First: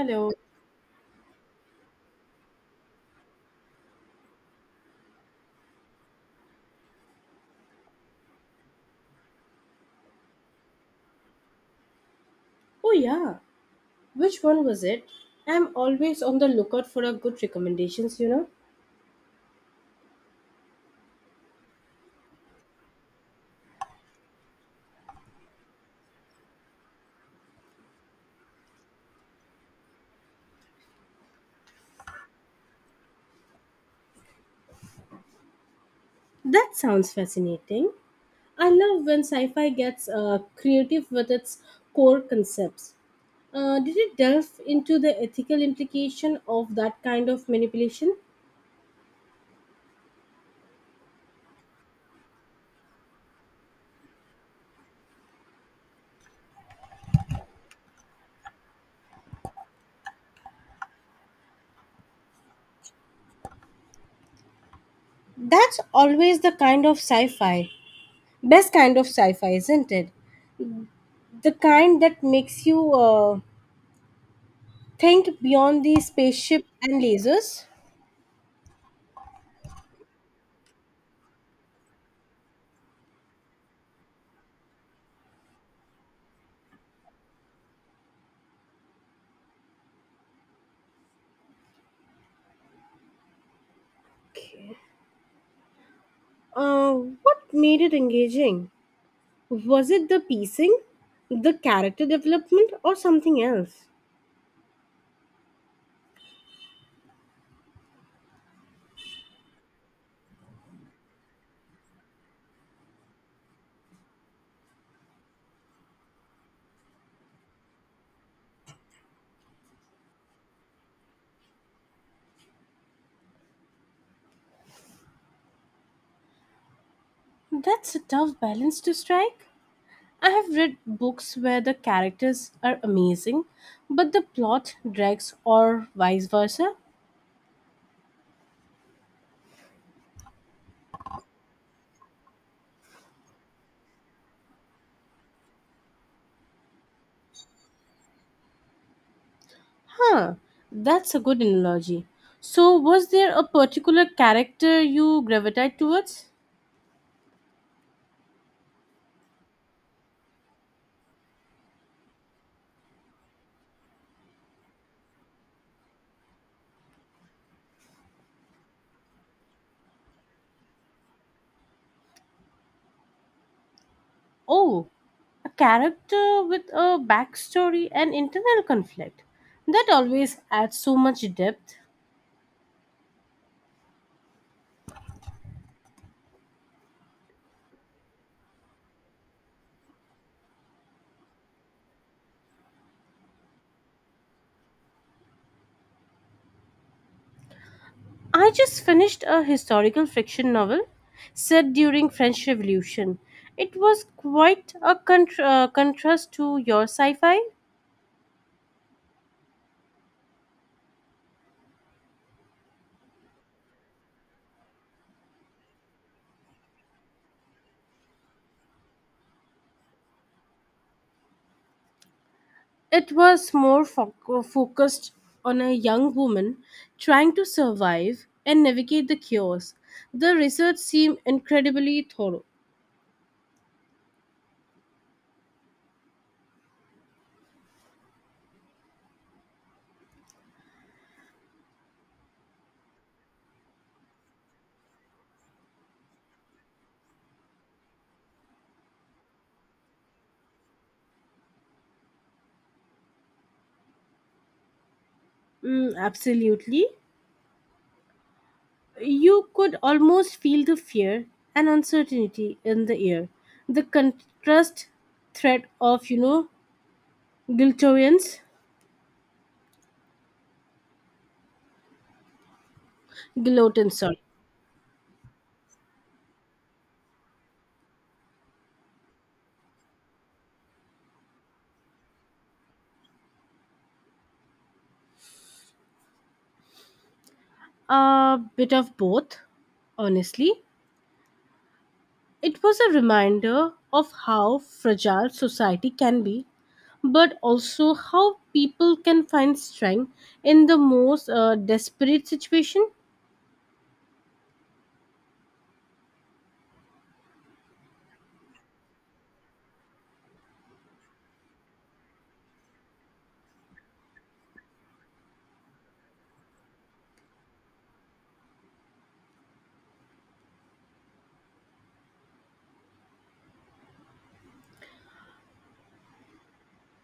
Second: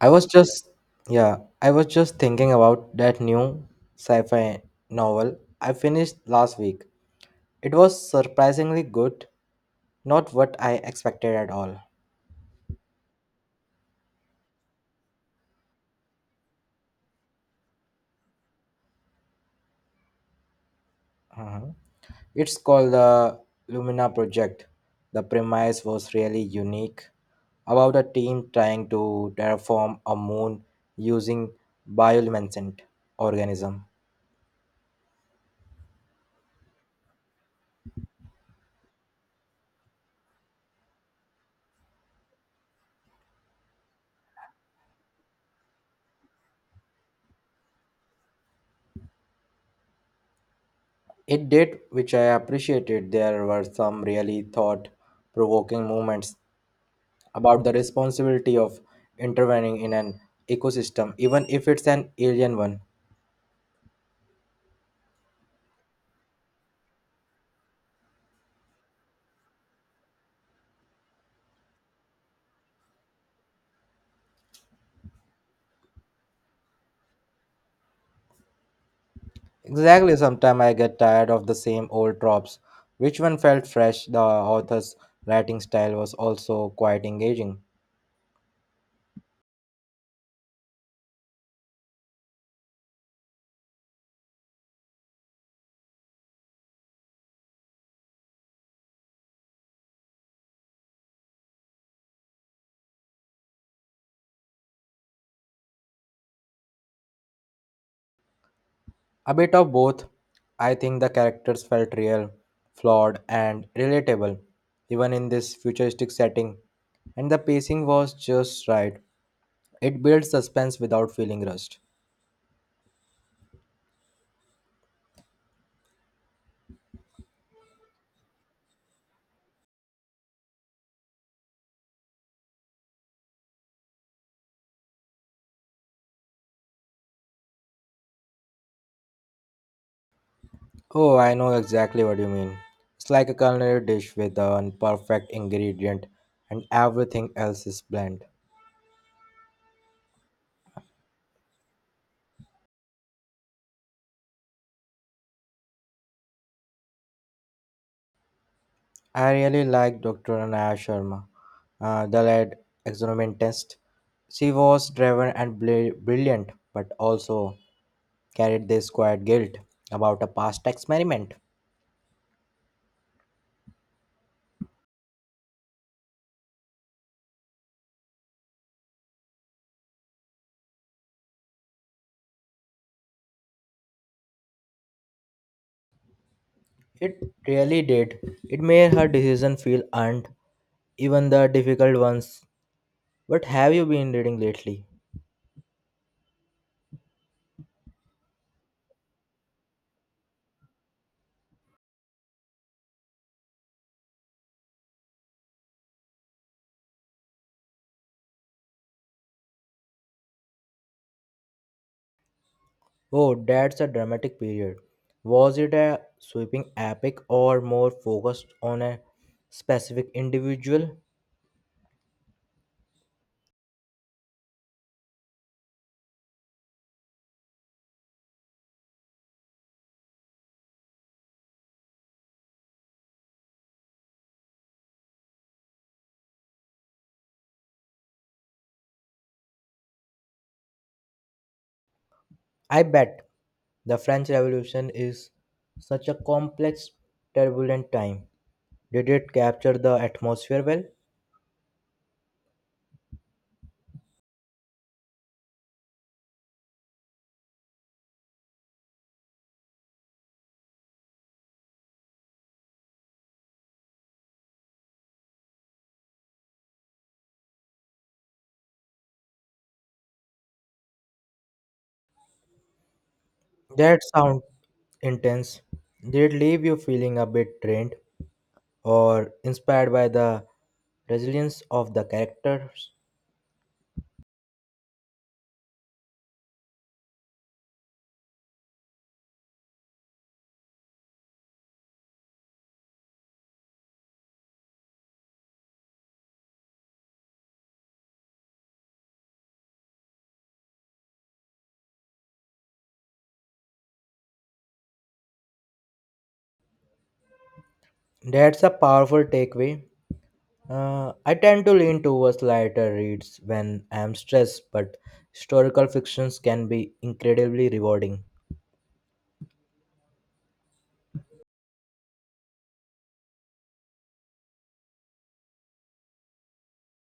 I was just, yeah, I was just thinking about that new sci fi novel I finished last week. It was surprisingly good, not what I expected at all. Oh yeah. Which one was it? I'm always on the lookout for a good recommendations, Uh-huh. It's called the Lumina Project. The premise was really unique about a team trying to terraform a moon using bioluminescent organism. That sounds fascinating. I love when sci-fi gets creative with its core concepts. Did it delve into the ethical implication of that kind of manipulation? It did, which I appreciated. There were some really thought provoking moments about the responsibility of intervening in an ecosystem, even if it's an alien one. That's always the kind of sci-fi. Best kind of sci-fi, isn't it? The kind that makes you think beyond the spaceship and lasers. Exactly, sometimes I get tired of the same old tropes. Which one felt fresh? The author's writing style was also quite engaging. Okay. Uh, what made it engaging? Was it the pacing, the character development, or something else? A bit of both. I think the characters felt real, flawed, and relatable, even in this futuristic setting. And the pacing was just right. It built suspense without feeling rushed. That's a tough balance to strike. I have read books where the characters are amazing, but the plot drags, or vice versa. Oh, I know exactly what you mean. It's like a culinary dish with an perfect ingredient and everything else is bland. Huh, that's a good analogy. So, was there a particular character you gravitate towards? I really like Dr. Anaya Sharma, the lead experimentist. She was driven and brilliant, but also carried this quiet guilt about a past experiment. Oh, a character with a backstory and internal conflict. That always adds so much depth. It really did. It made her decision feel earned, even the difficult ones. What have you been reading lately? I just finished a historical fiction novel set during French Revolution. It was quite a contrast to your sci-fi. Oh, that's a dramatic period. Was it a sweeping epic or more focused on a specific individual? It was focused on a young woman trying to survive and navigate the chaos. The research seemed incredibly thorough. I bet the French Revolution is such a complex, turbulent time. Did it capture the atmosphere well? Mm, absolutely. You could almost feel the fear and uncertainty in the air. The contrast threat of, you know, Giltorians, Gilotin, That sorry. sounds intense. Did it leave you feeling a bit drained or inspired by the resilience of the characters? A bit of both, honestly. It was a reminder of how fragile society can be, but also how people can find strength in the most desperate situation. That's a powerful takeaway. I tend to lean towards lighter reads when I am stressed, but historical fictions can be incredibly rewarding.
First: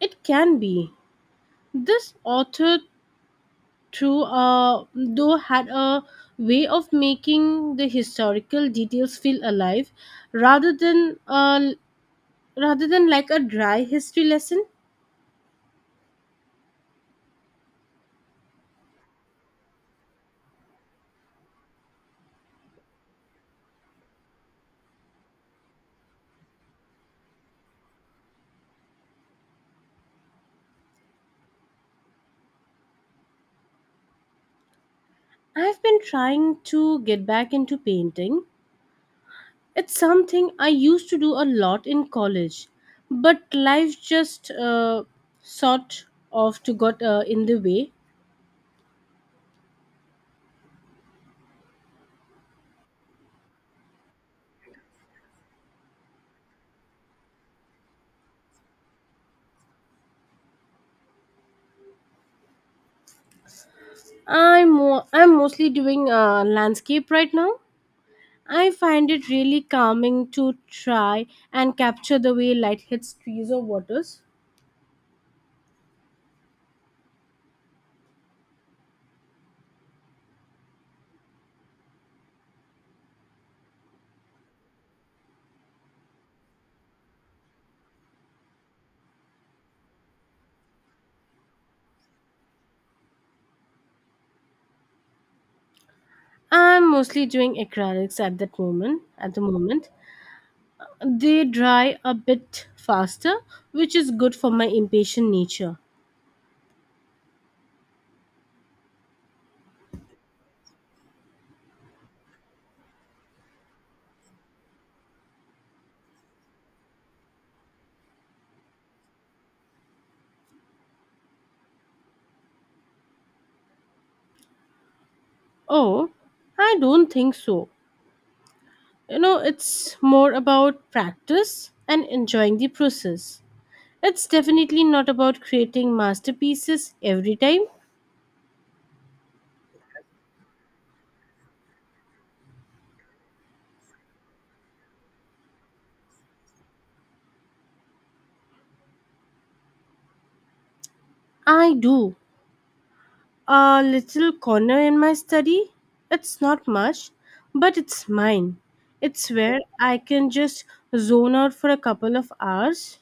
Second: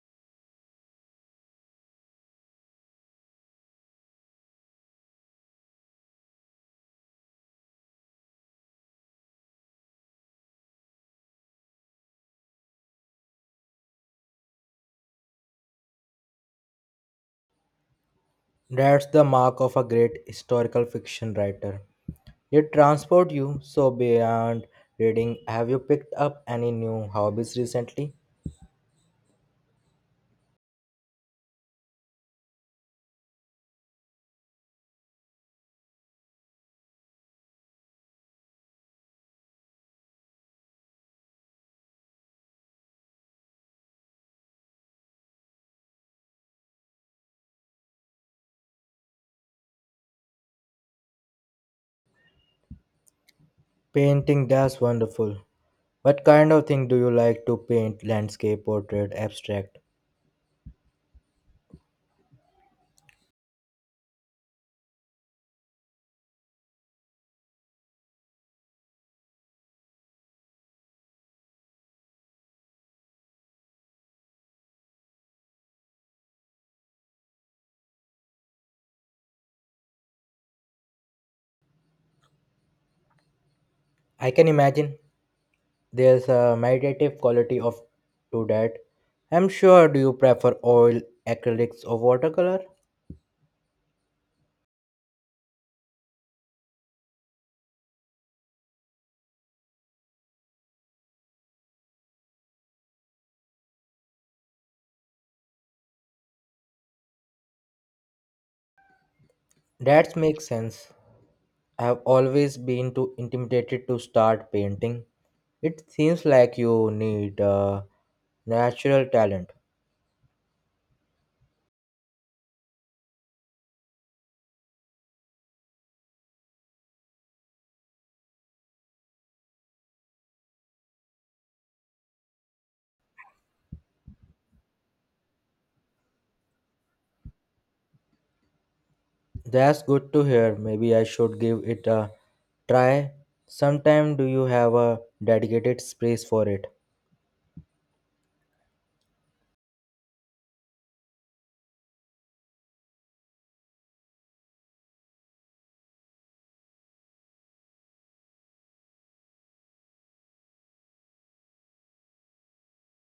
It can be. This author True, though had a way of making the historical details feel alive, rather than uh, rather than like a dry history lesson. That's the mark of a great historical fiction writer. They transport you so beyond reading. Have you picked up any new hobbies recently? I've been trying to get back into painting. It's something I used to do a lot in college, but life just sort of to got in the way. Painting, that's wonderful. What kind of thing do you like to paint? Landscape, portrait, abstract? I'm mostly doing landscape right now. I find it really calming to try and capture the way light hits trees or waters. I can imagine. There's a meditative quality of to that. I'm sure do you prefer oil, acrylics or watercolor? I'm mostly doing acrylics at that moment. At the moment, they dry a bit faster, which is good for my impatient nature. That makes sense. I've always been too intimidated to start painting. It seems like you need a natural talent. Oh, I don't think so. You know, it's more about practice and enjoying the process. It's definitely not about creating masterpieces every time. That's good to hear. Maybe I should give it a try. Sometime do you have a dedicated space for it? I do, a little corner in my study. It's not much, but it's mine. It's where I can just zone out for a couple of hours.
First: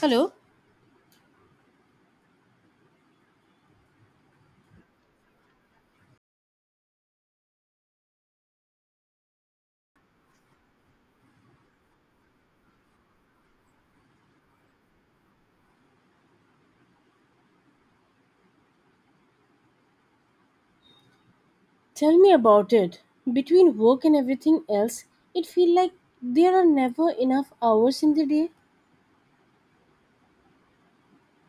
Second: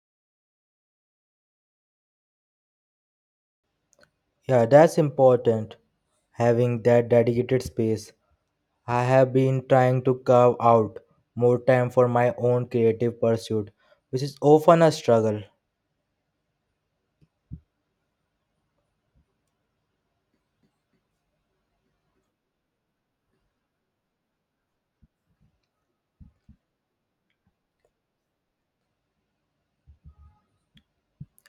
Hello? Yeah, that's important having that dedicated space. I have been trying to carve out more time for my own creative pursuit, which is often a struggle. Tell me about it. Between work and everything else, it feels like there are never enough hours in the day.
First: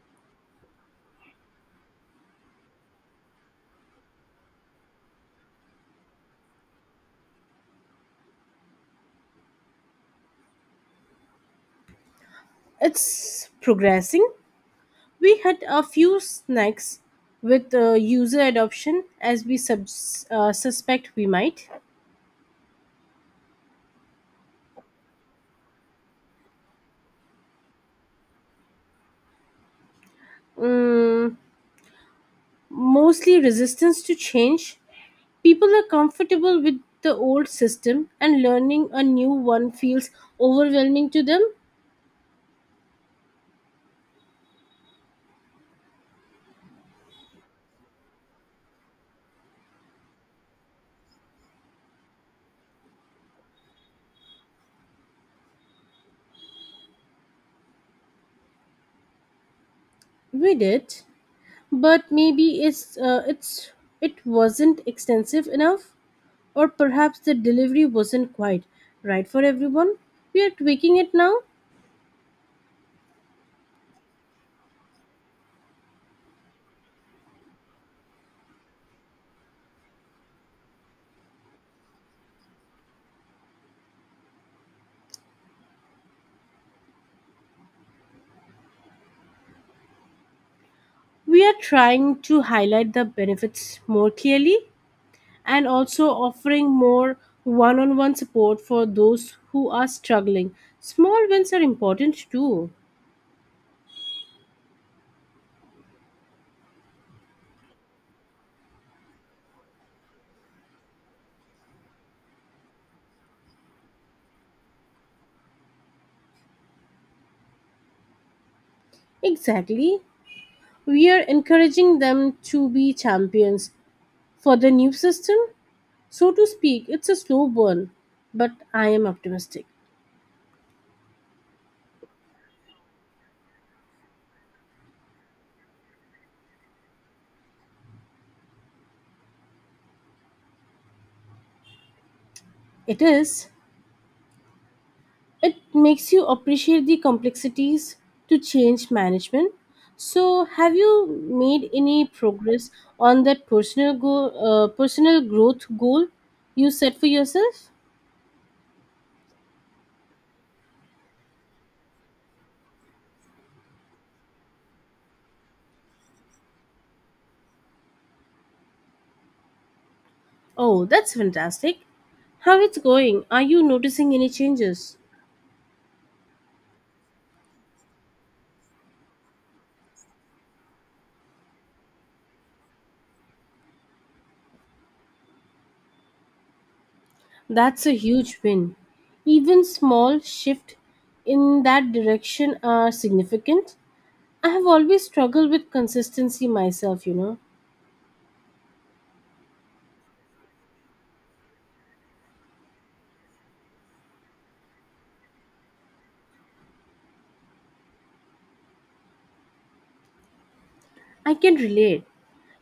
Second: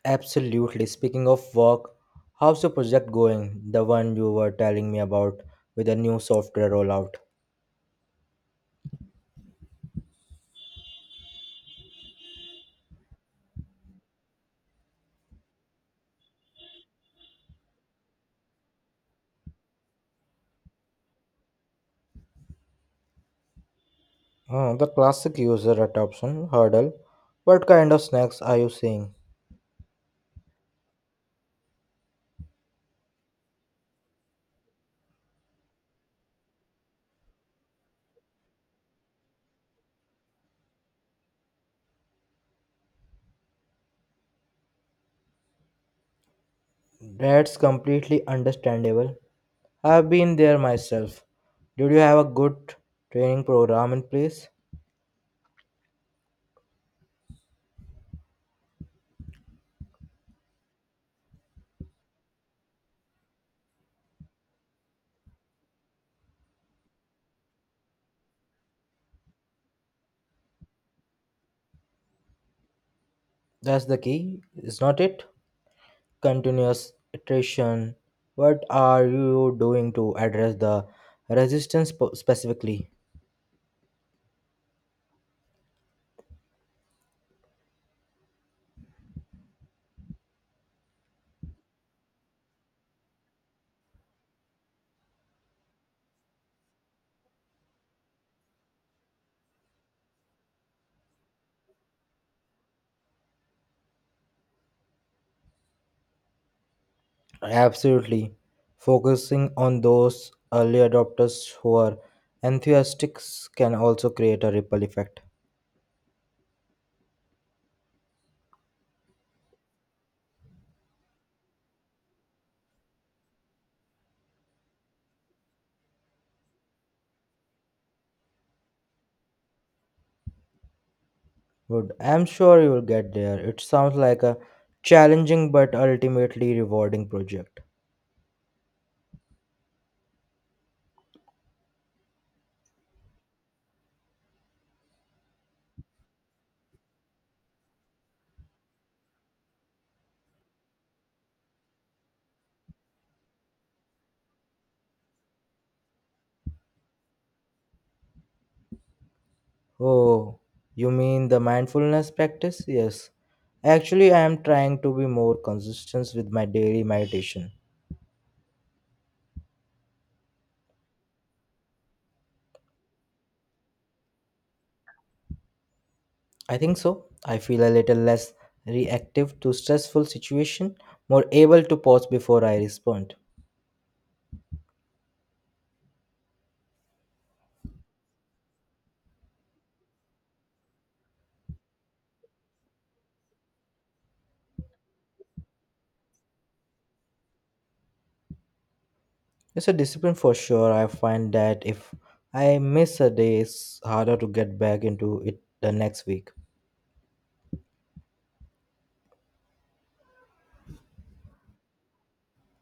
Absolutely. Speaking of work, how's the project going? The one you were telling me about with the new software rollout. It's progressing. We had a few snacks with user adoption as we suspect we might. Oh, the classic user adoption hurdle. What kind of snacks are you seeing? Mm, mostly resistance to change. People are comfortable with the old system and learning a new one feels overwhelming to them. That's completely understandable. I've been there myself. Did you have a good training program in place? We did, but maybe it's it wasn't extensive enough, or perhaps the delivery wasn't quite right for everyone. We are tweaking it now. That's the key, is not it? Continuous attrition. What are you doing to address the resistance specifically? We are trying to highlight the benefits more clearly, and also offering more one-on-one support for those who are struggling. Small wins are important too. Absolutely. Focusing on those early adopters who are enthusiastics can also create a ripple effect. Exactly. We are encouraging them to be champions for the new system, so to speak. It's a slow burn, but I am optimistic. Good. I'm sure you will get there. It sounds like a challenging but ultimately rewarding project. It is. It makes you appreciate the complexities to change management. So, have you made any progress on that personal growth goal you set for yourself? Oh, you mean the mindfulness practice? Yes. Actually, I am trying to be more consistent with my daily meditation. Oh, that's fantastic. How it's going? Are you noticing any changes? I think so. I feel a little less reactive to stressful situation, more able to pause before I respond. That's a huge win. Even small shift in that direction are significant. I have always struggled with consistency myself. It's a discipline for sure. I find that if I miss a day, it's harder to get back into it the next week. I can relate.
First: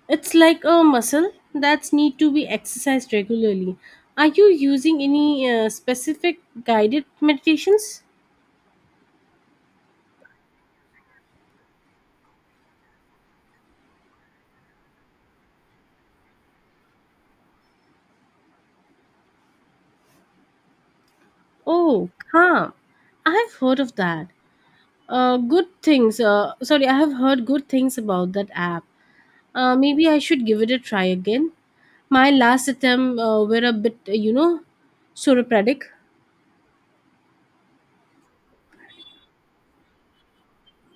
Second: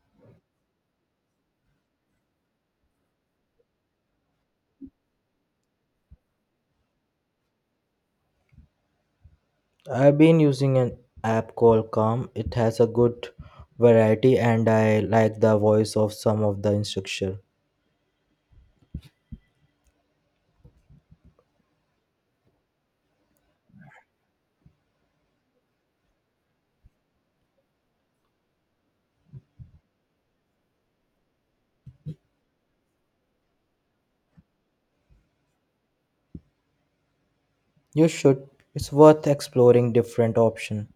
It's like a muscle that's need to be exercised regularly. Are you using any specific guided meditations? I've been using an app called Calm. It has a good variety and I like the voice of some of the instructor. Oh, calm. I have heard of that. Good things. Sorry, I have heard good things about that app. Maybe I should give it a try again. My last attempt were a bit soropradic. You should. It's worth exploring different options.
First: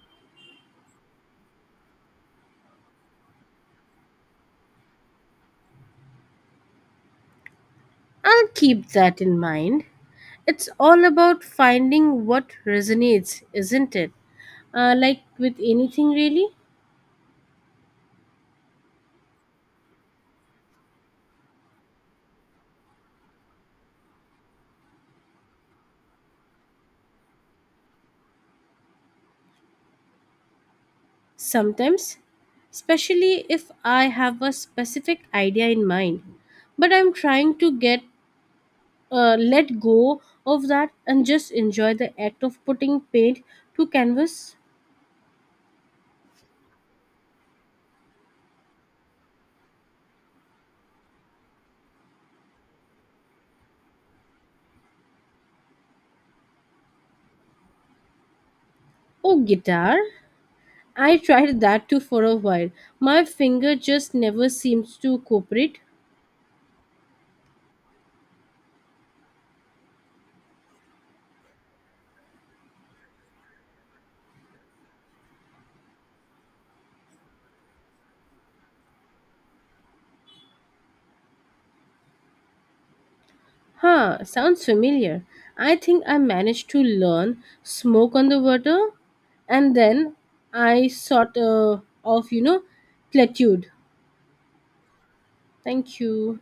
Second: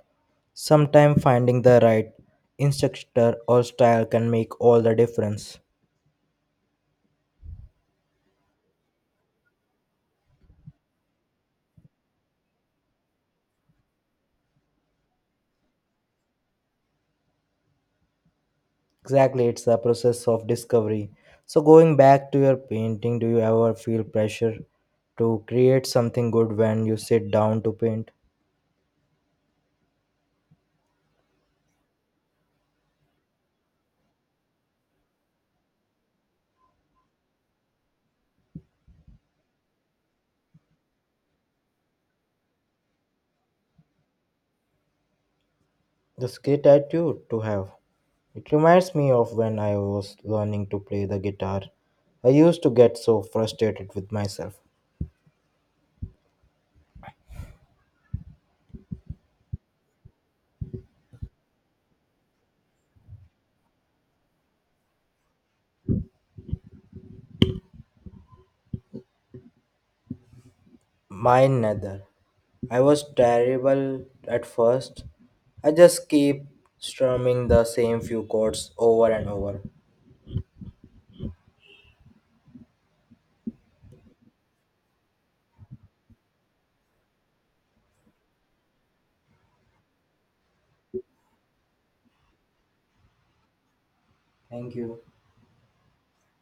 Sometimes finding the right instructor or style can make all the difference. I'll keep that in mind. It's all about finding what resonates, isn't it? Like with anything, really? Exactly, it's a process of discovery. So, going back to your painting, do you ever feel pressure to create something good when you sit down to paint? Sometimes, especially if I have a specific idea in mind. But I'm trying to get let go of that and just enjoy the act of putting paint to canvas. That's a great attitude to have. It reminds me of when I was learning to play the guitar. I used to get so frustrated with myself. Oh, guitar. I tried that too for a while. My finger just never seems to cooperate. Mine neither. I was terrible at first. I just keep strumming the same few chords over and over. Huh, sounds familiar. I think I managed to learn smoke on the water and then I sort of plateaued. Thank you. Thank you.